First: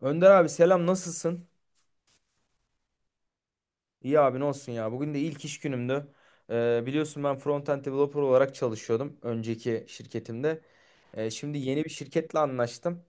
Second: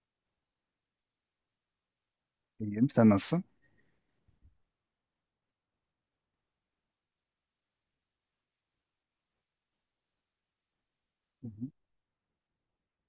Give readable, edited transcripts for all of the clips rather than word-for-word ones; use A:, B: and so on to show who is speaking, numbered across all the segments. A: Önder abi selam nasılsın?
B: İyiyim. Sen nasılsın?
A: İyi abi ne olsun ya. Bugün de ilk iş günümdü. Biliyorsun ben front-end developer olarak çalışıyordum önceki şirketimde. Ee,
B: Hı
A: şimdi
B: hı.
A: yeni bir şirketle anlaştım.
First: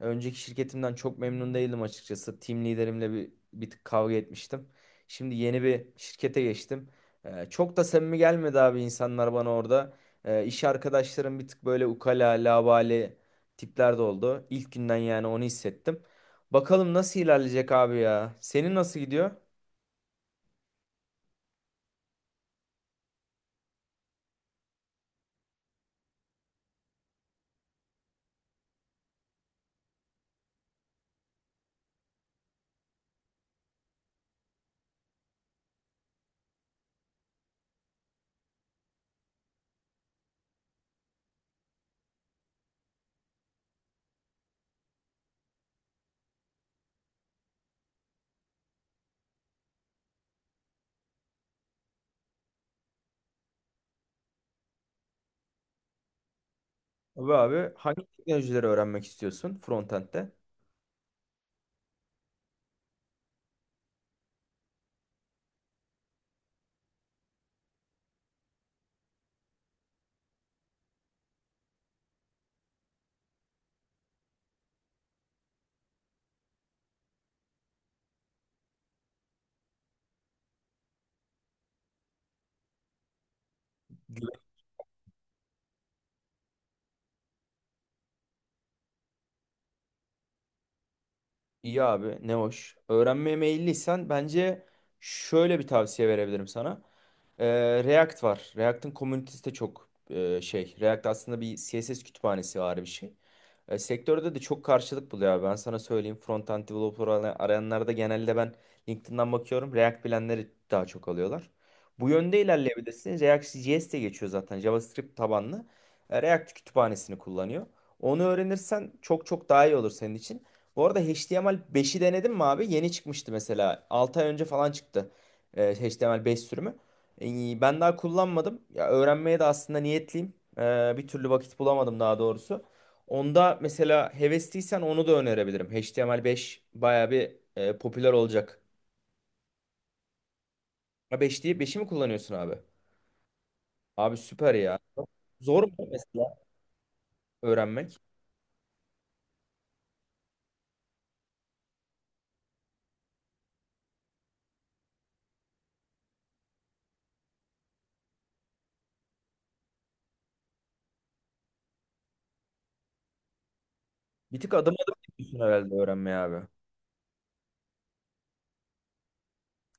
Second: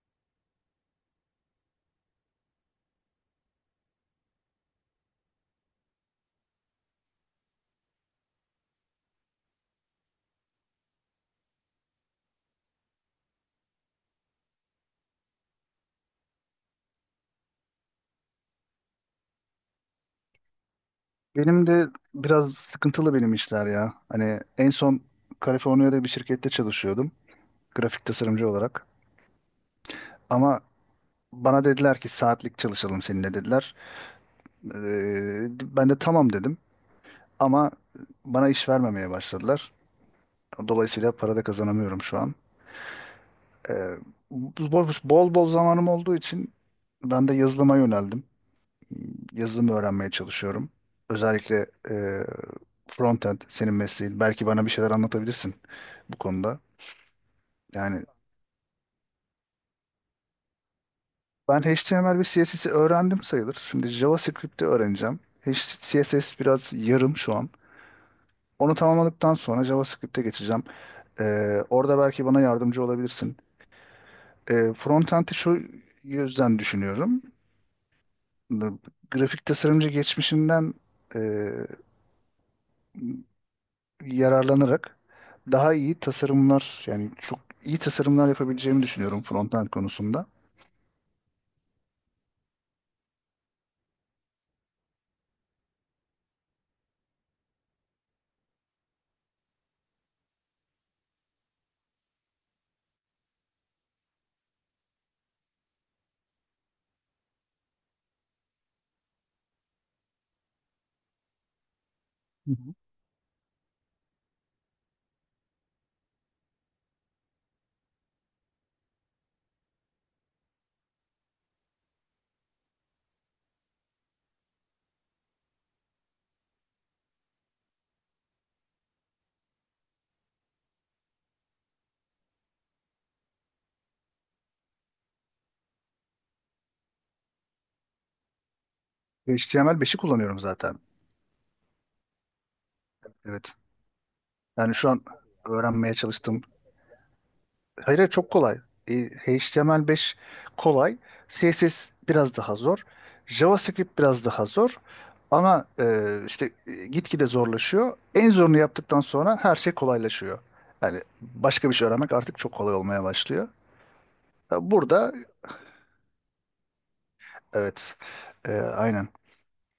A: Önceki şirketimden çok memnun değildim açıkçası. Team liderimle bir tık kavga etmiştim. Şimdi yeni bir şirkete geçtim. Çok da samimi gelmedi abi insanlar bana orada. İş arkadaşlarım bir tık böyle ukala, labale tipler de oldu. İlk günden yani onu hissettim. Bakalım nasıl ilerleyecek abi ya. Senin nasıl gidiyor?
B: Benim de biraz sıkıntılı benim işler ya. Hani en son Kaliforniya'da bir şirkette çalışıyordum. Grafik tasarımcı olarak. Ama bana dediler ki saatlik çalışalım seninle dediler. Ee, Ben de tamam dedim. Ama bana iş vermemeye başladılar. Dolayısıyla para da kazanamıyorum şu an. Ee, Bol bol zamanım olduğu için ben de yazılıma yöneldim. Yazılım öğrenmeye çalışıyorum. Özellikle frontend senin mesleğin. Belki bana bir şeyler anlatabilirsin bu konuda.
A: Tabii abi
B: Yani
A: hangi teknolojileri öğrenmek istiyorsun frontend'de?
B: ben HTML ve CSS'i öğrendim sayılır. Şimdi JavaScript'i öğreneceğim. CSS biraz yarım şu an. Onu tamamladıktan sonra JavaScript'e geçeceğim. E, Orada belki bana yardımcı olabilirsin. Frontend'i şu yüzden düşünüyorum. Grafik tasarımcı geçmişimden yararlanarak daha iyi tasarımlar, yani çok iyi tasarımlar yapabileceğimi düşünüyorum frontend konusunda.
A: İyi abi ne hoş. Öğrenmeye meyilliysen bence şöyle bir tavsiye verebilirim sana. React var. React'ın komünitesi de çok şey. React aslında bir CSS kütüphanesi var bir şey. Sektörde de çok karşılık buluyor abi. Ben sana söyleyeyim. Front-end developer arayanlarda genelde ben LinkedIn'den bakıyorum. React bilenleri daha çok alıyorlar. Bu yönde
B: Hı hı.
A: ilerleyebilirsiniz. React.js de geçiyor zaten. JavaScript tabanlı. React kütüphanesini kullanıyor. Onu öğrenirsen çok çok daha iyi olur senin için. Bu arada HTML5'i denedin mi abi? Yeni çıkmıştı mesela. 6 ay önce falan çıktı. HTML5 sürümü. Ben daha kullanmadım. Ya öğrenmeye de aslında niyetliyim. Bir türlü vakit bulamadım daha doğrusu. Onda mesela hevesliysen onu da önerebilirim. HTML5 bayağı bir popüler olacak.
B: HTML5'i kullanıyorum zaten.
A: Ha 5 değil, 5'i mi kullanıyorsun abi?
B: Evet.
A: Abi süper
B: Yani
A: ya.
B: şu an
A: Zor mu
B: öğrenmeye
A: mesela
B: çalıştığım... Hayır,
A: öğrenmek?
B: hayır, çok kolay. E, HTML5 kolay. CSS biraz daha zor. JavaScript biraz daha zor. Ama işte, gitgide zorlaşıyor. En zorunu yaptıktan sonra her şey kolaylaşıyor. Yani başka bir şey öğrenmek artık çok kolay olmaya başlıyor.
A: Bir tık adım adım
B: Burada,
A: gidiyorsun herhalde öğrenmeye abi.
B: evet, aynen.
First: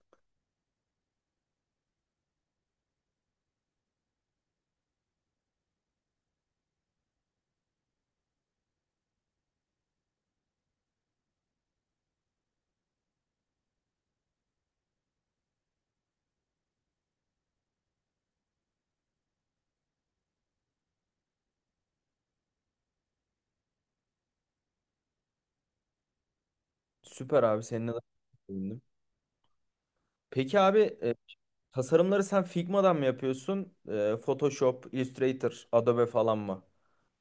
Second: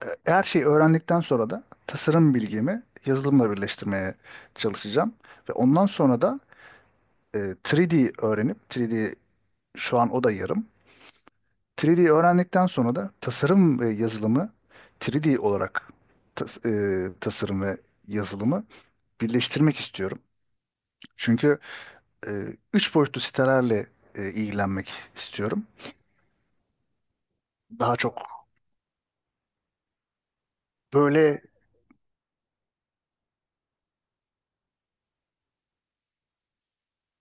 B: Her şeyi öğrendikten sonra da tasarım bilgimi yazılımla birleştirmeye çalışacağım. Ve ondan sonra da e, 3D öğrenip 3D, şu an o da yarım. 3D öğrendikten sonra da tasarım ve yazılımı 3D olarak tas- e, tasarım ve yazılımı birleştirmek istiyorum. Çünkü e, üç boyutlu sitelerle ilgilenmek istiyorum.
A: Süper abi seninle
B: Daha
A: de
B: çok
A: sevindim. Peki abi
B: böyle
A: tasarımları sen Figma'dan mı yapıyorsun? Photoshop, Illustrator, Adobe falan mı?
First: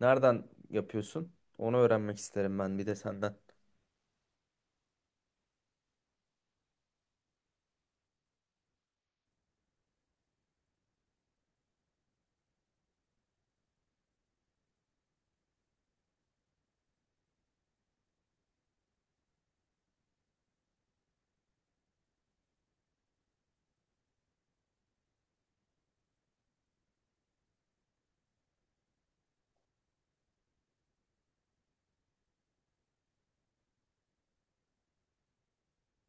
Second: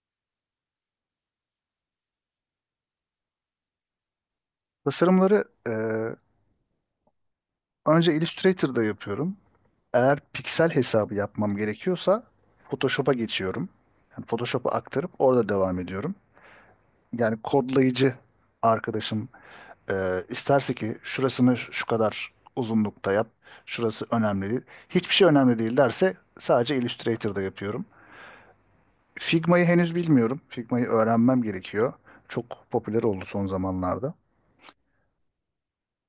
A: Nereden yapıyorsun? Onu öğrenmek isterim ben bir de senden.
B: tasarımları önce Illustrator'da yapıyorum. Eğer piksel hesabı yapmam gerekiyorsa Photoshop'a geçiyorum. Yani Photoshop'a aktarıp orada devam ediyorum. Yani kodlayıcı arkadaşım isterse ki şurasını şu kadar uzunlukta yap, şurası önemli değil. Hiçbir şey önemli değil derse sadece Illustrator'da yapıyorum. Figma'yı henüz bilmiyorum. Figma'yı öğrenmem gerekiyor. Çok popüler oldu son zamanlarda.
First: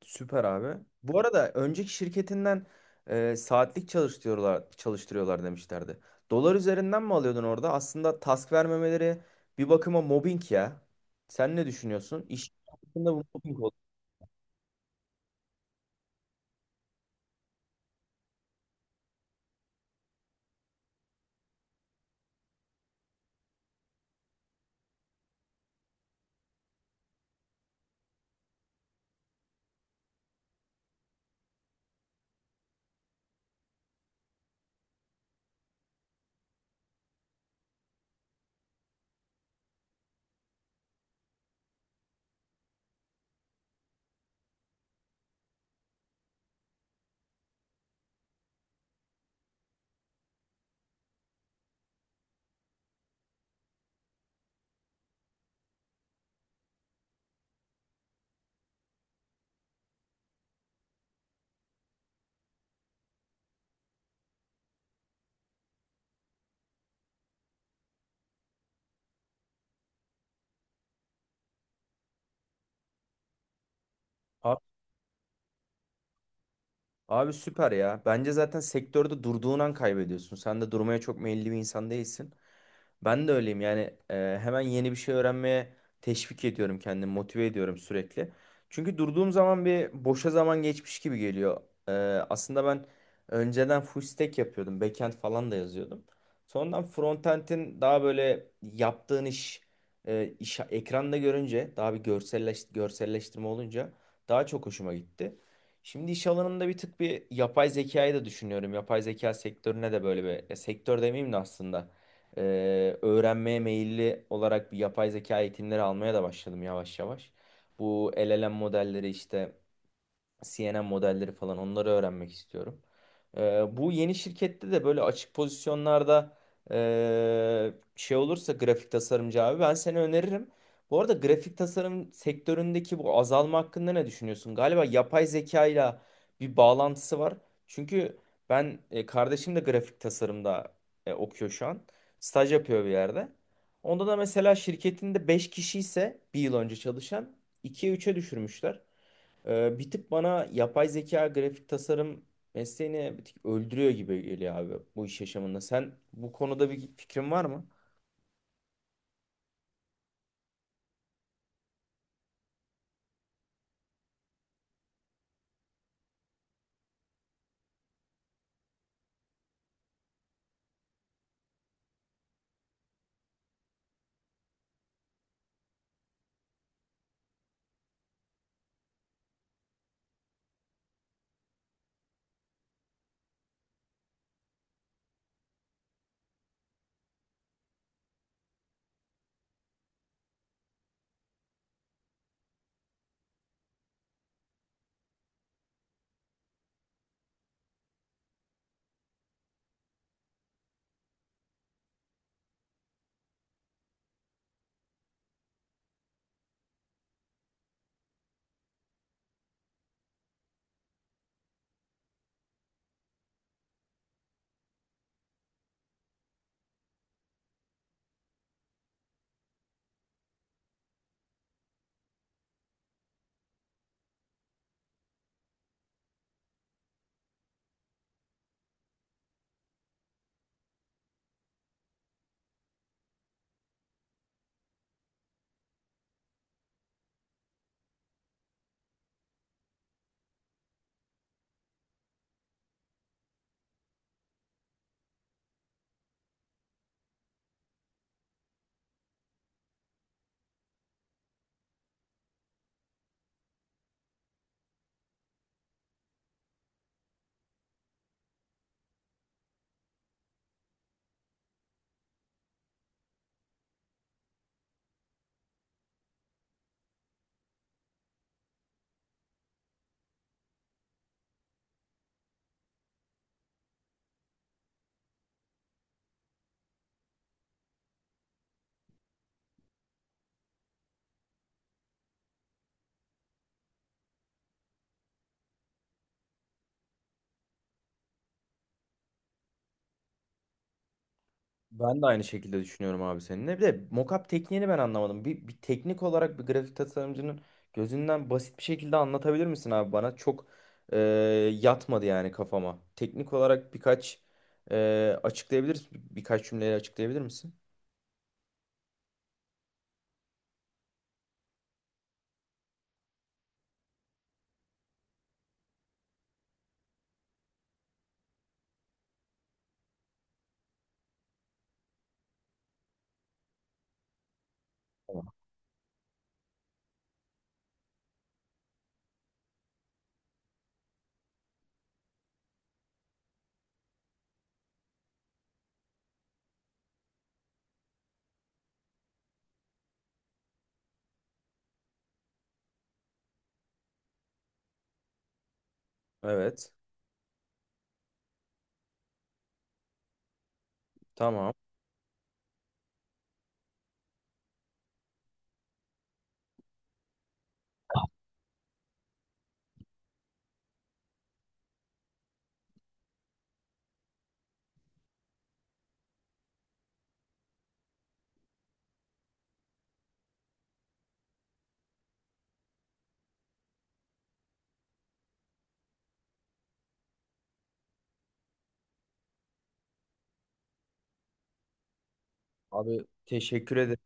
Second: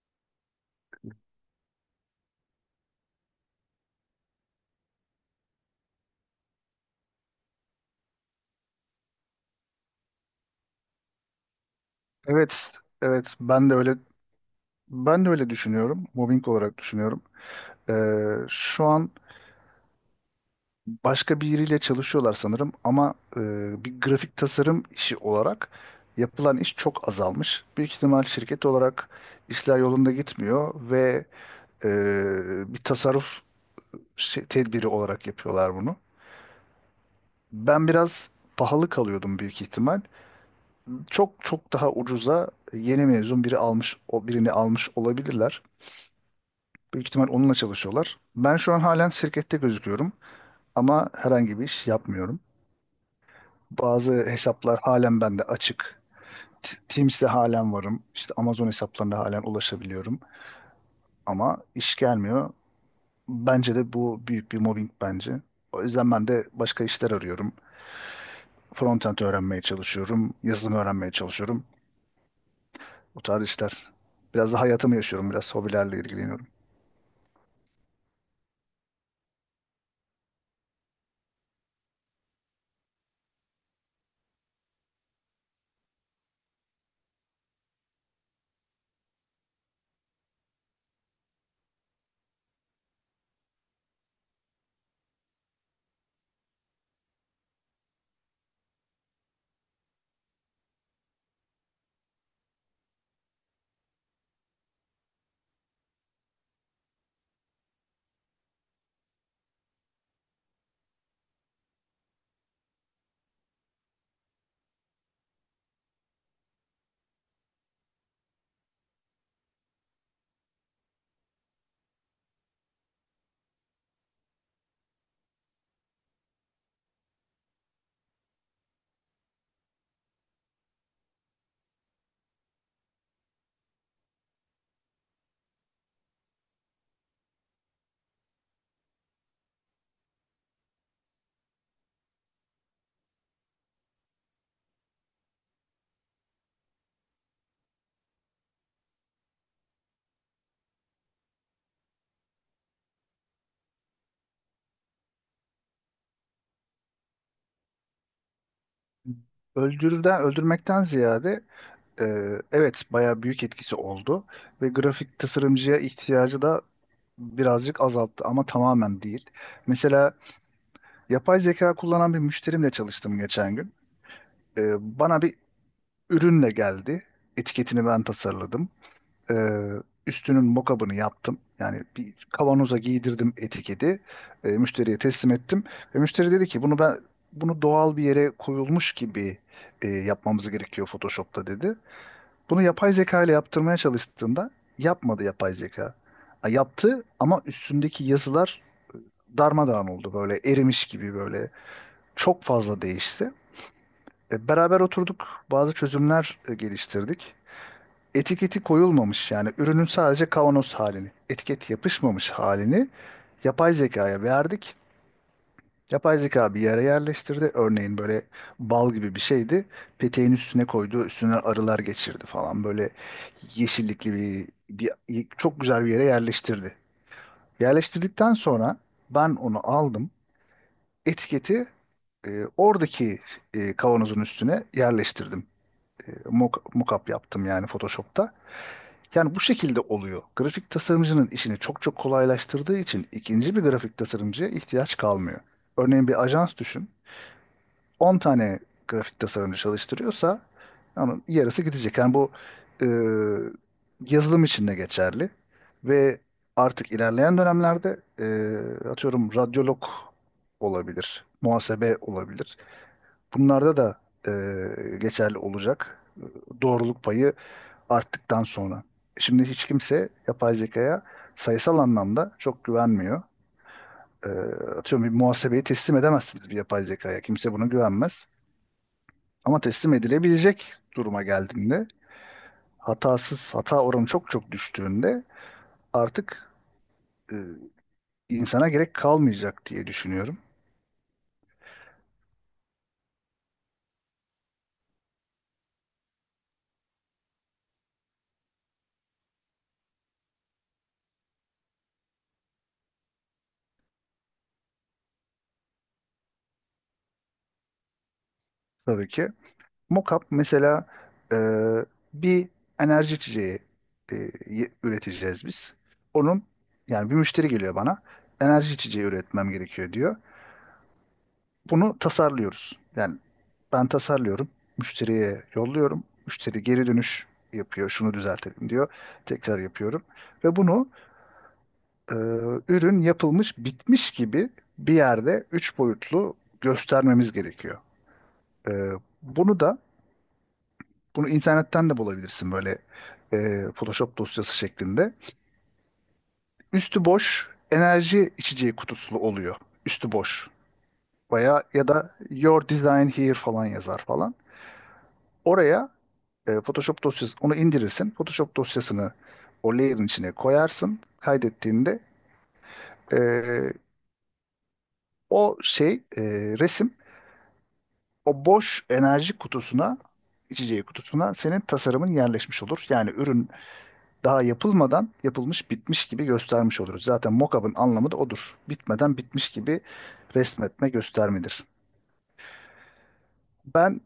A: Süper abi. Bu arada önceki şirketinden saatlik çalıştırıyorlar demişlerdi. Dolar üzerinden mi alıyordun orada? Aslında task vermemeleri bir bakıma mobbing ya. Sen ne düşünüyorsun? İş
B: Evet,
A: hakkında bu
B: evet,
A: mobbing
B: ben de
A: oldu.
B: öyle ben de öyle düşünüyorum. Mobbing olarak düşünüyorum. Ee, Şu an başka biriyle çalışıyorlar sanırım ama bir grafik tasarım işi olarak yapılan iş çok azalmış. Büyük ihtimal şirket olarak işler yolunda gitmiyor ve e, bir tasarruf tedbiri olarak yapıyorlar bunu. Ben biraz pahalı kalıyordum büyük ihtimal. Çok çok daha ucuza yeni mezun biri almış, o birini almış olabilirler. Büyük ihtimal onunla çalışıyorlar. Ben şu an halen şirkette gözüküyorum ama herhangi bir iş yapmıyorum. Bazı hesaplar halen bende açık. Teams'te halen varım. İşte Amazon hesaplarına halen ulaşabiliyorum. Ama iş gelmiyor. Bence de bu büyük bir mobbing bence. O yüzden ben de başka işler arıyorum. Frontend öğrenmeye çalışıyorum. Yazılım öğrenmeye çalışıyorum. Bu tarz işler. Biraz
A: Abi,
B: da hayatımı yaşıyorum. Biraz hobilerle ilgileniyorum.
A: abi süper ya. Bence zaten sektörde durduğun an kaybediyorsun. Sen de durmaya çok meyilli bir insan değilsin. Ben de öyleyim yani hemen yeni bir şey öğrenmeye teşvik ediyorum kendimi motive ediyorum sürekli. Çünkü durduğum zaman bir boşa zaman geçmiş gibi geliyor. E, aslında ben önceden full stack yapıyordum backend falan da yazıyordum. Sonradan frontend'in daha böyle yaptığın iş ekranda görünce daha bir görselleştirme olunca daha çok hoşuma gitti. Şimdi iş alanında bir tık bir yapay zekayı da düşünüyorum. Yapay zeka sektörüne de böyle bir ya sektör demeyeyim de aslında öğrenmeye meyilli olarak bir yapay zeka eğitimleri almaya da başladım yavaş yavaş. Bu LLM modelleri işte CNN modelleri falan onları öğrenmek istiyorum. Bu yeni şirkette de böyle açık pozisyonlarda şey olursa grafik tasarımcı abi ben seni öneririm. Bu arada grafik tasarım sektöründeki bu azalma hakkında ne düşünüyorsun? Galiba yapay zeka ile bir bağlantısı var. Çünkü kardeşim de grafik tasarımda okuyor şu an. Staj yapıyor bir yerde. Onda da mesela şirketinde 5 kişi ise bir yıl önce çalışan ikiye üçe düşürmüşler. Bir tık bana yapay zeka grafik tasarım mesleğini bir tık öldürüyor gibi geliyor abi bu iş yaşamında. Sen bu konuda bir fikrin var mı?
B: Öldürmekten ziyade, e, evet, bayağı büyük etkisi oldu. Ve grafik tasarımcıya ihtiyacı da birazcık azalttı ama tamamen değil. Mesela yapay zeka kullanan bir müşterimle çalıştım geçen gün. Bana bir ürünle geldi. Etiketini ben tasarladım. Ee, Üstünün mockup'ını yaptım. Yani bir kavanoza giydirdim etiketi. Müşteriye teslim ettim. Ve müşteri dedi ki bunu doğal bir yere koyulmuş gibi yapmamız gerekiyor Photoshop'ta dedi. Bunu yapay zeka ile yaptırmaya çalıştığımda yapmadı yapay zeka. Ha, yaptı ama üstündeki yazılar darmadağın oldu, böyle erimiş gibi, böyle çok fazla değişti. Beraber oturduk, bazı çözümler geliştirdik. Etiketi koyulmamış, yani ürünün sadece kavanoz halini, etiket yapışmamış halini yapay zekaya verdik. Yapay zeka bir yere yerleştirdi. Örneğin böyle bal gibi bir şeydi. Peteğin üstüne koydu, üstüne arılar geçirdi falan. Böyle yeşillikli bir çok güzel bir yere yerleştirdi. Yerleştirdikten sonra ben onu aldım. Etiketi e, oradaki kavanozun üstüne yerleştirdim. Mockup yaptım yani Photoshop'ta. Yani bu şekilde oluyor. Grafik tasarımcının işini çok çok kolaylaştırdığı için ikinci bir grafik tasarımcıya ihtiyaç kalmıyor. Örneğin bir ajans düşün. 10 tane grafik tasarımcı çalıştırıyorsa, yani yarısı gidecek. Yani bu e, yazılım için de geçerli. Ve artık ilerleyen dönemlerde atıyorum radyolog olabilir, muhasebe olabilir. Bunlarda da e, geçerli olacak. Doğruluk payı arttıktan sonra. Şimdi hiç kimse yapay zekaya sayısal anlamda çok güvenmiyor. Ee, Atıyorum bir muhasebeyi teslim edemezsiniz bir yapay zekaya. Kimse buna güvenmez. Ama teslim edilebilecek duruma geldiğinde, hatasız, hata oranı çok çok düştüğünde artık e, insana gerek kalmayacak diye düşünüyorum.
A: Ben de aynı şekilde düşünüyorum abi seninle. Bir de mockup tekniğini ben anlamadım. Bir teknik olarak bir grafik tasarımcının gözünden basit bir şekilde anlatabilir misin abi bana? Çok e, yatmadı yani kafama. Teknik olarak e, birkaç cümleyle açıklayabilir misin?
B: Tabii ki. Mockup mesela, e, bir enerji içeceği e, üreteceğiz biz. Onun, yani bir müşteri geliyor bana. Enerji içeceği üretmem gerekiyor diyor. Bunu tasarlıyoruz. Yani ben tasarlıyorum. Müşteriye yolluyorum. Müşteri geri dönüş yapıyor. Şunu düzeltelim diyor. Tekrar yapıyorum. Ve bunu e, ürün yapılmış bitmiş gibi bir yerde üç boyutlu göstermemiz gerekiyor. E, bunu da Bunu internetten de bulabilirsin, böyle Photoshop dosyası şeklinde.
A: Evet,
B: Üstü boş enerji içeceği kutusu oluyor. Üstü boş.
A: tamam.
B: Veya ya da Your Design Here falan yazar falan. Oraya Photoshop dosyası, onu indirirsin. Photoshop dosyasını o layer'ın içine koyarsın. Kaydettiğinde e, o şey, resim, o boş enerji kutusuna içeceği kutusuna senin tasarımın yerleşmiş olur. Yani ürün daha yapılmadan yapılmış bitmiş gibi göstermiş oluruz. Zaten mock-up'ın anlamı da odur. Bitmeden bitmiş gibi resmetme, göstermedir.
A: Abi teşekkür ederim.
B: Ben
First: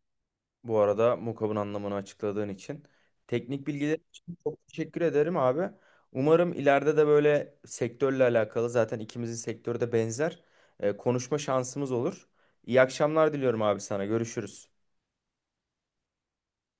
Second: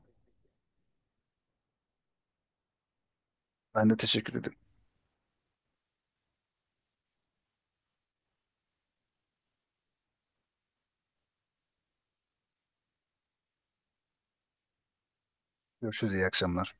A: Bu arada mukabın anlamını açıkladığın için. Teknik
B: Ben
A: bilgiler
B: de teşekkür
A: için
B: ederim.
A: çok teşekkür ederim abi. Umarım ileride de böyle sektörle alakalı zaten ikimizin sektörü de benzer konuşma şansımız olur. İyi akşamlar diliyorum abi sana. Görüşürüz.
B: Görüşürüz, iyi akşamlar.